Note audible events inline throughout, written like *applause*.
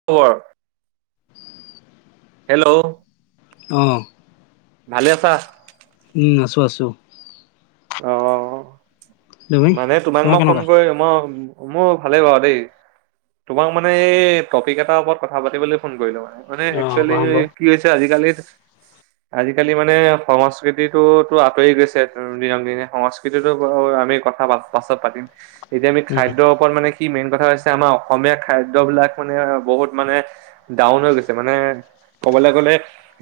*inaudible* Hello অ' ভালে আছা উম আছোঁ আছোঁ অ' তুমি? মানে তোমাক তোমাৰ মই ফোন কেনেকুৱা? কৰি মই মোৰ ভালেই বাৰু দেই তোমাক মানে এই টপিক এটাৰ ওপৰত কথা পাতিবলৈ ফোন কৰিলো মানে মানে অ', একচুৱেলি কোৱা চোন বাৰু। কি হৈছে আজিকালি আজিকালি মানে সংস্কৃতিটো আঁতৰি গৈছে দিনক দিনে সংস্কৃতিটো বাৰু আমি কথা পাছত পাতিম এতিয়া আমি উম, খাদ্য মানে কি মেইন কথা হৈছে আমাৰ অসমীয়া খাদ্য বিলাক মানে বহুত মানে ডাউন হৈ গৈছে মানে ক'বলৈ গ'লে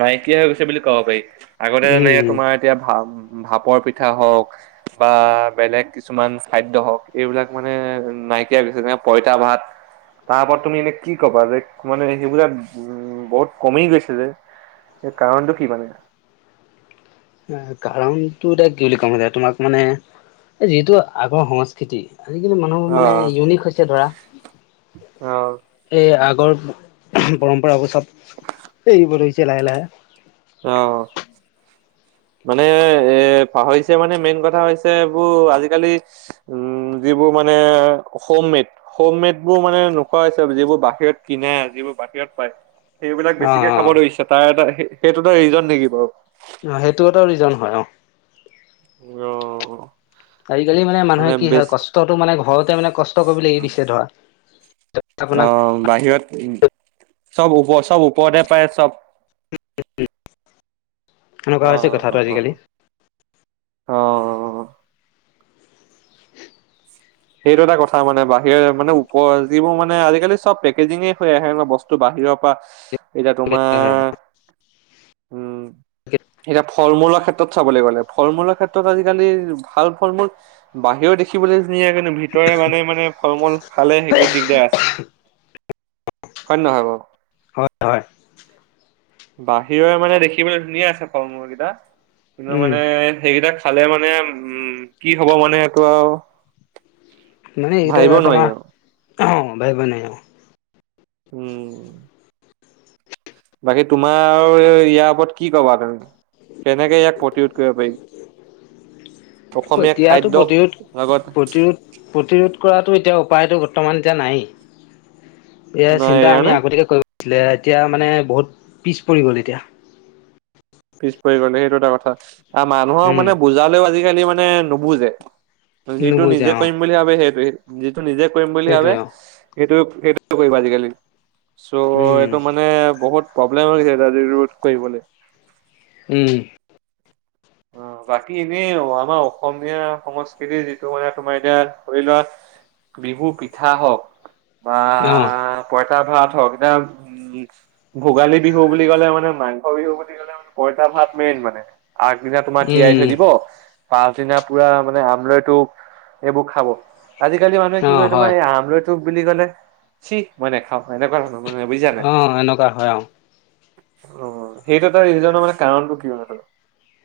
নাইকিয়া হৈ গৈছে বুলি ক'ব পাৰি আগতে যেনেকে উম, তোমাৰ এতিয়া ভা ভাপৰ পিঠা হওক বা বেলেগ কিছুমান খাদ্য হওক এইবিলাক মানে নাইকিয়া হৈ গৈছে যেনেে পইতা ভাত তাৰ ওপৰত তুমি এনে কি কবা যে মানে সেইবিলাক উ বহুত কমি গৈছে যে সেই কাৰণটো কি মানে কাৰণটো এতিয়া কি বুলি কম তোমাক মানে যিটো আগৰ সংস্কৃতি আজিকালি মানুহবোৰ মানে ইউনিক হৈছে ধৰা অ' এই আগৰ পৰম্পৰাবোৰ চব এৰিব ধৰিছে লাহে লাহে অ' মানে এ পাহৰিছে মানে মেইন কথা হৈছে এইবোৰ আজিকালি উম যিবোৰ মানে হোম মেড হোম মেড বোৰ মানে নোখোৱা হৈছে যিবোৰ বাহিৰত কিনে যিবোৰ বাহিৰত পায় সেইবিলাক অ', বেছিকে অ', খাব ধৰিছে তাৰ এটা সেইটো এটা ৰিজন নেকি বাৰু অ সেইটো এটা ৰিজন হয় অ অ' আজিকালি মানে মানুহে কি হয় কষ্টটো মানে ঘৰতে মানে কষ্ট কৰিবলৈ দিছে ধৰা অ *inaudible* বাহিৰত চব ওপ চব ওপৰতে পায় চব। এনেকুৱা হৈছে অ', কথাটো আজিকালি। অ', অ'। অ', সেইটো এটা কথা মানে বাহিৰৰে মানে ওপ যিবোৰ মানে আজিকালি চব পেকেজিঙে হৈ আহে মানে বস্তু বাহিৰৰ পৰা। এতিয়া তোমাৰ উম এতিয়া ফল-মূলৰ ক্ষেত্ৰত চাবলৈ গ'লে ফল-মূলৰ ক্ষেত্ৰত আজিকালি ভাল ফল-মূল বাহিৰেও দেখিবলৈ *unintelligible* ভিতৰে মানে মানে ফল-মূল খালে সেইটো দিগদাৰ আছে। হয়নে নহয় বাৰু? হয় হয়। বাহিৰৰে মানে দেখিবলৈ ধুনীয়া আছে ফল-মূল কেইটা কিন্তু উম, মানে সেইকেইটাক খালে মানে উম কি হব মানে এইটো আৰু মানে ভাবিব নোৱাৰি আৰু *unintelligible* উম। বাকী তোমাৰ ইয়াৰ ওপৰত কি কবা তুমি কেনেকে ইয়াক প্ৰতিৰোধ কৰিব পাৰি? অসমীয়া এতিয়াতো খাদ্যক প্ৰতিৰোধ লগত প্ৰতিৰোধ প্ৰতিৰোধ কৰাটো এতিয়া উপায়টো বৰ্তমান এতিয়া নাইয়ে। এ নাই চিন্তা আমি মানে আগতীয়াকে কৰিব লাগিছিলে এতিয়া মানে বহুত পিছ পৰি গ'ল এতিয়া। পিছ পৰি গলে সেইটো এটা কথা আৰু মানুহক উম মানে বুজালেও আজিকালি মানে নুবুজে। যিটো নুবুজে নিজে অ কৰিম বুলি ভাবে সেইটো, যিটো নিজে কৰিম বুলি ভাবে। সেইটোৱে অ সেইটো সেইটো কৰিবা আজিকালি চ' উম এইটো মানে বহুত প্ৰব্লেম হৈ যায় ৰোধ কৰিবলৈ। উম। অ' বাকী এনেই আমাৰ অসমীয়া সংস্কৃতিৰ যিটো মানে তোমাৰ এতিয়া ধৰি লোৱা বিহু পিঠা হওক। অ'। পঁইতা ভাত হওঁক *unintelligible* ভোগালী বিহু বুলি ক'লে মানে মাংস বিহু বুলি ক'লে মানে পঁইতা ভাত মেইন মানে। দিনা তোমাৰ তিয়াই উম থৈ দিব, পাছ দিনা পুৰা মানে আমলৈ টোপ এইবোৰ খাব। আজিকালি মানুহে অ কি কৰে তোমাৰ হয় এই আমলৈ টোপ বুলি কলে, চি মই নেখাও এনেকুৱা ধৰণৰ। মানে বুজিছা নাই অ' এনেকুৱা হয় অ'। *unintelligible* সেইটো এটা ৰিজনৰ মানে কাৰণটো কি মানে *unintelligible*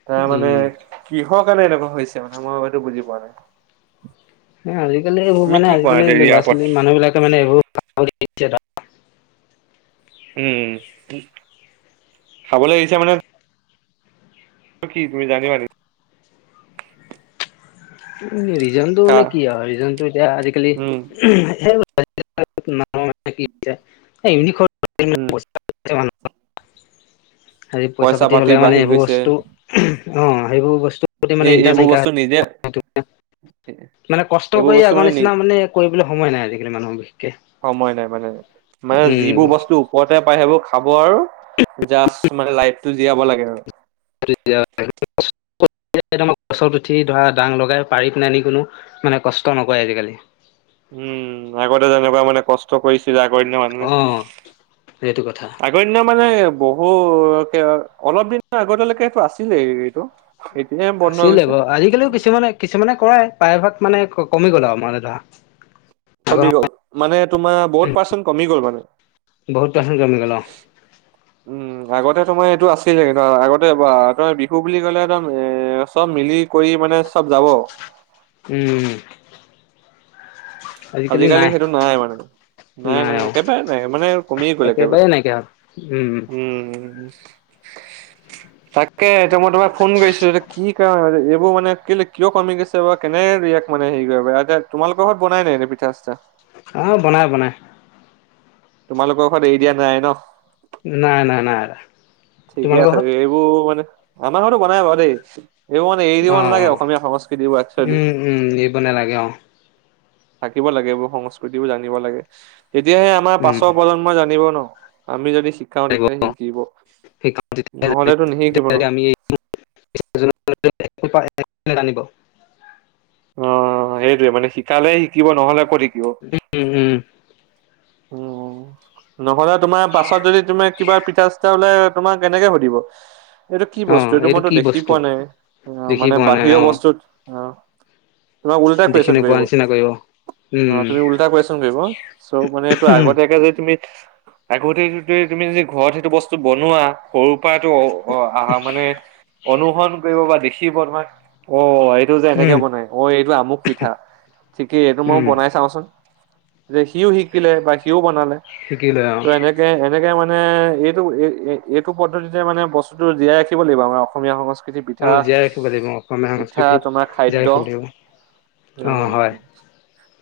তাৰ মানে উম কিহৰ কাৰণে এনেকুৱা হৈছে মানে, মই এইটো বুজি পোৱা নাই। আজিকালি এইবোৰ তুমি কি মানে কোৱা আজিকালি ইয়াৰ ওপৰত ল'ৰা-ছোৱালী মানুহ বিলাকে মানে এইবোৰ উম, খাবলে এৰিছে মানে টো কি তুমি জানিবা নেকি? উম, ৰিজনটো কাৰ কি আৰু ৰিজনটো এতিয়া আজিকালি *inaudible* উম উম'। হেৰি পইচা পইচা-পাতি পাতি হ'লে মানে বাঢ়ি এইবোৰ গৈছে বস্তু *unintelligible* অ' সেইবোৰ বস্তু। এই-এইবোৰ বস্তু নিজে মানে কষ্ট এইবোৰ কৰি বস্তু আগৰ নি নিচিনা মানে কৰিবলৈ সময় নাই আজিকালি মানুহৰ *unintelligible* সময় নাই মানে, মানে উম। যিবোৰ বস্তু ওপৰতে পাই সেইবোৰ খাব আৰু জাষ্ট মানে লাইফটো জীয়াব লাগে আৰু। *inaudible* গছত উঠি ধৰা দাং লগাই পাৰি পেনে আনি কোনো মানে কষ্ট নকৰে আজিকালি। উম, আগতে যেনেকুৱা মানে কষ্ট কৰিছিলে আগৰ দিনা মানুহে অ' সেইটো কথা তাক গণ্য মানে বহু কে অলপ দিনৰ আগতেলৈকে এইটো আছিলেই এইটো। এতিয়া বন্ধ হৈ আছিলে গৈছে বাৰু, আজিকালিও কিছুমানে কিছুমানে কৰাই, প্ৰায়ভাগ মানে কমি গ'ল আৰু আমাৰ ধৰা। আগৰ কমি গ'ল। মানে তোমাৰ বহুত পাৰ্চেণ্ট কমি গ'ল মানে। *unintelligible* কমি গ'ল অ'। উম, আগতে তোমাৰ এইটো আছিলে কিন্তু আগতে তোমাৰ বিহু বুলি ক'লে একদম এ, চব মিলি কৰি মানে চব যাব। উম। আজিকালি সেইটো নাই মানে, নাই নাই একেবাৰে নাই মানে কমিয়ে গ'ল একেবাৰে। নাইকিয়া হ'ল উম উম। তাকে এতিয়া মই তোমাক ফোন কৰিছিলোঁ, কি এইবোৰ মানে কি কিয় কমি গৈছে আছে বাৰু কেনেকে ৰিয়েক্ট মানে হেৰি কৰিবা, একে তোমালোকৰ ঘৰত বনাই নাই এনেই পিঠা চিঠা? অ' বনাই বনাই। তোমালোকৰ ঘৰত এৰি দিয়া নাই ন'? নাই, নাই, নাই এৰা। তোমালোকৰ ঘৰত? বোৰ মানে, আমাৰ ঘৰতো বনাই বাৰু দেই, এইবোৰ মানে এৰি অ দিব অ নালাগে অসমীয়া সংস্কৃতিবোৰ একচুৱেলি। উম উম, এৰিব নালাগে অ'। থাকিব লাগে এইবোৰ সংস্কৃতিবোৰ জানিব লাগে, তেতিয়াহে আমাৰ উম পাছৰ প্ৰজন্মই জানিব ন'। আমি যদি শিকাও তেতিয়াহে শিকিব, নহ'লেতো নিশিকিব নহয়। *unintelligible* জানিব। অ' সেইটোয়ে মানে শিকালে শিকিব নহ'লে ক'ত শিক উম, উম। উম, নহ'লে তোমাৰ, পাছত যদি তুমি কিবা পিঠা চিঠা হ'লে তোমাক এনেকে সুধিব এইটো কি অ বস্তু এইটো মইতো কি দেখি বস্তু পোৱা নাই। আহ, দেখি মানে পোৱা নাই বাহিৰৰ অ বস্তুত আহ তোমাক উলটাই দেখি কোৱেশ্যন নোপোৱা কৰিব। নিচিনা অ' উম তুমি উলটা কোৱেশ্যন কৰিব, চ' মানে এইটো উম আগতে তাকে যদি তুমি আগতেই তুমি যদি ঘৰত সেইটো বস্তু বনোৱা সৰু পৰাটো অ', অ' আহা মানে অনুসৰণ কৰিব বা দেখিব তোমাৰ অ' কেও যে এনেকে উম বনাই অ' এইটো আমুক পিঠা, ঠিকেই এইটো মই উম বনাই চাওঁচোন। যে সিও শিকিলে বা সিও বনালে। শিকিলে অ'। ত এনেকে এনেকে মানে এইটো এই-এই এইটো পদ্ধতিতে মানে বস্তুটো ৰাখিব লাগিব আমাৰ অসমীয়া সংস্কৃ কিতিৰ অ পিঠা, জীয়াই ৰাখিব লাগিব অসমীয়া পিঠা সংস্কৃতি তোমাৰ জীয়াই খাদ্য ৰাখিব লাগিব অ',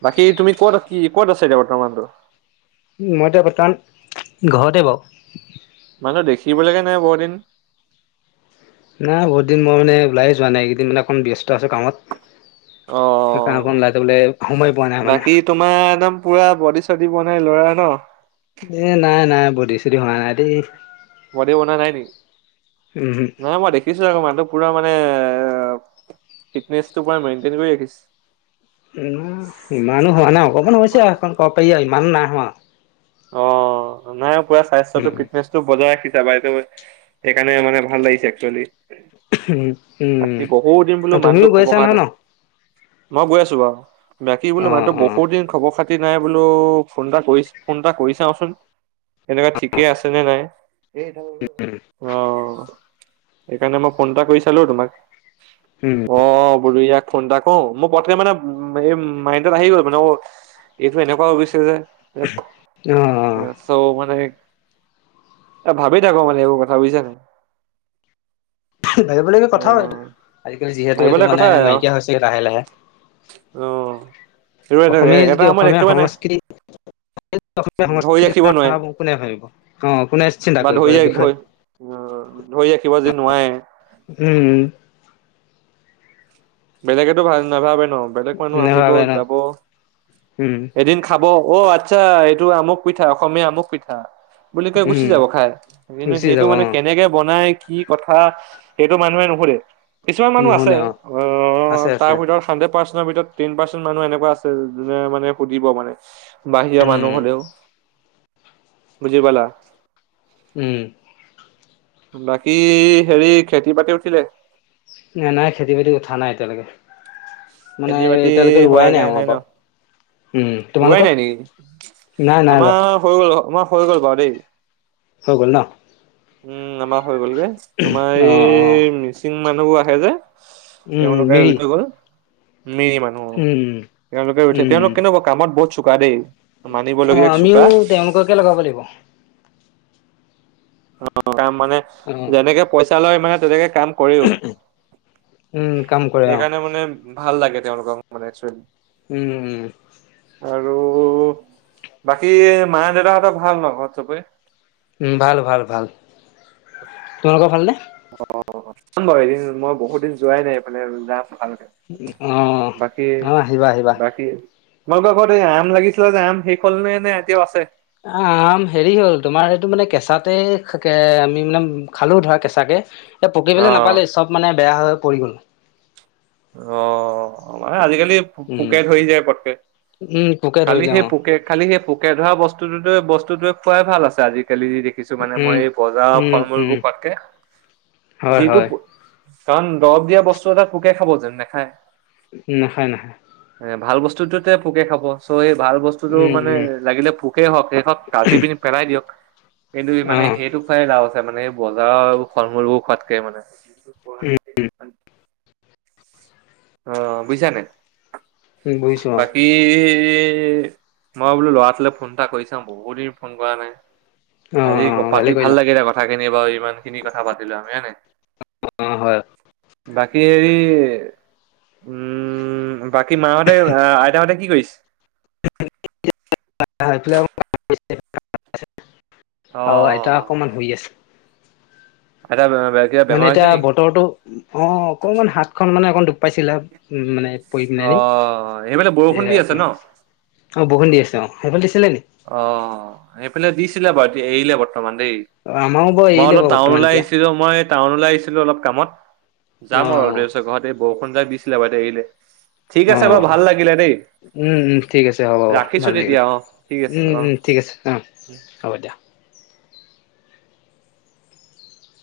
বাকী তুমি ক'ত কি ক'ত আছা এতিয়া বৰ্তমানটো? মই এতিয়া বৰ্তমান ঘৰতে বাৰু। মানুহ দেখিবলৈকে নাই বহুত দিন। নাই বহুত দিন মই মানে ওলাই যোৱা নাই, এইকেইদিন মানে অকণ ব্যস্ত আছোঁ কামত। সেইকাৰনে অ অকন ওলাই যাবলে সময় পোৱা নাই মানে। বাকী তোমাৰ একদম পুৰা বডি চডি বনাই ল'ৰা ন'? এ, নাই নাই, বডি চডি হোৱা নাই দেই। বডি বনোৱা নাই নি, নহয় মই দে দেখিছোঁ আকৌ মানুহটো পুৰা মানে ফিটনেচটো পুৰা মেইনটেইন কৰি ৰাখিছ। ইমানো হোৱা নাই, অকমান হৈছে আৰু সেইখন ক'ব পাৰি আৰু ইমানো নাই হোৱা আৰু। অ' নাই পুৰা স্বাস্থ্যতো ফিটনেচ টো বজাই ৰাখিছা বাইদাৱে সেইকাৰনে মানে ভাল লাগিছে একচুৱেলি। উম উম। বাকী বহুত দিন বোলে মানুহটো তুমিও খব গৈছা কৰা নহয় তে ন মই গৈ আছো বাও, বাকী বো অ *unintelligible* মানুহটো ব অ বহুত দিন খবৰ খাতি নাই বোলো, ফোন এটা কৰি ফোন এটা কৰি চাওঁচোন। কেনেকা ঠিকেই আছেনে নাই? *unintelligible* অ'হ সেইকাৰণে মই ফোন এটা কৰি চালো তোমাক। উম অ' বোলো ইয়াক ফোন এটা কও মোৰ পতকে মানে সেই মা মাইণ্ডত আহি গ'ল মানে অও এইটো এনেকোৱা হৈ গৈছে যে। অঁ অঁ চ' মানে এ ভাবি থাকো মানে এইবোৰ কথা বুজিছা নাই? ভাবিব লগিয়া কথাও এইটো, অ', আজিকালি যিহেতু এইটো ভাবিবলে মানে কথাই আৰু নাইকিয়া হৈছে লাহে লাহে। অ', এইটো অসমীয়া এটা যদি সময়ত অসমীয়া একেবাৰে নাই সংস্কৃতি *unintelligible* অসমীয়া ধৰি সংস্কৃতিৰ ৰাখিব নোৱাৰে নাভাবো কোনে ভাবিব, অঁ কোনে চিন্তা কৰিব এই বিষয়ে? অ' ধৰি ৰাখিব যে নোৱাৰে উম বেলেগেটো ভাল নাভাবে ন' বেলেগ মানুহ আহিব নেভাবে ন' যাব উম। এদিন খাব অ' আচ্ছা এইটো আমুক পিঠা, অসমীয়া আমুক পিঠা। বুলি কৈ গুচি উম যাব খাই, কিন্তু গুচি সেইটো যাব অ মানে কেনেকে বনাই কি কথা সেইটো মানুহে নোশুধে। কিছুমান মানুহ আছে নুশুনে অ অঁ আছে তাৰ আছে ভিতৰত হাড্ৰেড পাৰ্চে তাৰ ভিতৰত পাৰ্চেন মানুহ এনেকুৱা আছে যোনে মানে সুধিব মানে। বাহিৰৰ উম মানুহ হ'লেও বুজি পালা? উম। বাকী হেৰি খেতি বাতি উঠিলে? নে নাই খেতি বাতিৰ কথা নাই এতিয়ালেকে্ মানে খেতি বাতি এতিয়ালেকে ৰোৱাই নাই হোৱাগে আমাৰ ন বা উম ৰোৱাই তোমালোকৰ? নাই নেকি নাই নাই আমাৰ ৰোৱা। হৈ গ'ল হৈ আমাৰ গ'ল বাও দেই। হৈ গ'ল ন'? উম আমাৰ হৈ গ'লগে, তোমাৰ অ অ এই মিচিং মানুহবোৰ আহে যে উম তেওঁলোকে মিৰি এৰি থৈ গ'ল। মিৰি মানুহ, উম তেওঁলোকে ৰুই থৈ উম তেওঁলোক কেনেকুৱা কামত বহুত চোকা দেই, মানিব লগীয়া চোকা। গৈ কে লগাব দিব? অঁ কাম মানে, অ যেনেকে পইচা লয় মানে তেনেকে কাম কৰেও, উম কাম কৰে অ সেইকাৰণে মানে ভাল লাগে তেওঁলোকৰ মানে চৰিত উম উম। আৰু বাকী মা-দেউতাহঁতৰ ভাল ন' ঘৰত সবেই? উম ভাল ভাল ভাল, তোমালোকৰ ভালনে? অঁ অঁ যাম বাও এদিন, মই বহুত দিন যোৱাই নাই এফালে যাম ভালকে। অঁ, বাকী অঁ আহিবা আহিবা। বাকী তোমালোকৰ ঘৰত এই আম লাগিছিলে যে আম শেষ হ'ল নে নে এতিয়াও আছে। আম হেৰি হ'ল তোমাৰ এইটো মানে কেঁচাতে আমি মানে খালো ধৰা কেঁচাকে এই ষপকিবলৈ অ নাপালেই চব মানে বেয়া হৈ হৈ পৰি গ'ল। অ' মানে আজিকালি উম পোকে ধৰি যায় পটকে উম পোকে খালি ধৰিলে সেই অ পোকে খালি সেই পোকে ধৰা বস্তুটো বস্তুটোৱে খুৱাই ভাল আছে আজিকালি যি দেখি দেখিছো মানে মই উম, এই বজাৰ উম, ফল উম, মূলবোৰ খোৱাতকে হয়, যিটো হয়, প কাৰণ দৰৱ দিয়া বস্তু এটা পোকে খাব যানো, নাখায় নাখায় নাখায়। এইট ভাল বস্তুতোতে পোকে খাব চ' এই ভাল বস্তু বস্তুটো উম, মানে উম, লাগিলে পোকেই হওক সেইকন কাটি পিনে পেলাই দিয়ক কিন্ত মানে অ', সেইটো খোৱায়ে লাভ আছে মানে এই বজাৰৰ ফল-মূল বোৰ খোৱাতকে মানে অ বুইছা নে উম বুইছো অ। এই মই বোলো ল'ৰাটোলৈ ফোন এটা কৰি চাও বহুত দিন ফোন কৰা নাই। অ', আজি অ', ভালে পাতি ভাল কৰিলা লাগিলে কথাখিনি বাৰু ইমান খিনি কথা পাতিলো আমি হয়নে। অ হয়। বাকী হেৰি উম বাকী মাহতে আইতাহতে কি কৰিছে? *unintelligible* *unintelligible* অ আইতা অকণমান শুই আছে। আইতা *unintelligible* মানে এতিয়া নেকি? বতৰটো অ অকণমান হাত খন মানে অকণমান দুখ পাইছিলে। উম মানে পৰি পিলাই অ' সেইফালে বৰষুণ দি আছে নি ন? অ বৰষুণ দি আছে অ, সেইফাল দিছিলে নি? অ এইফালে দিছিলে বাৰু এৰিলে বৰ্তমান দেই। অ', আমাৰো বাৰু মই এৰিলে অলপ বাৰু বৰ্তমান টাউনলে এতিয়া আহিছিলো মই টাউনলে আহিছিলো অলপ কামত যাম আৰু অলপ অ', দেৰি পিছত ঘৰত এই বৰষুণ জাক দিছিলে বাৰু এতিয়া এৰিলে। ঠিক আছে বাৰু অ', ভাল লাগিলে দেই, উম, উম, ঠিক আছে হ'ব, হ'ব, ৰাখিছো ভাল লাগিলে। তেতিয়া অ। ঠিক আছে উম অ। উম ঠিক আছে অ হ'ব দিয়া।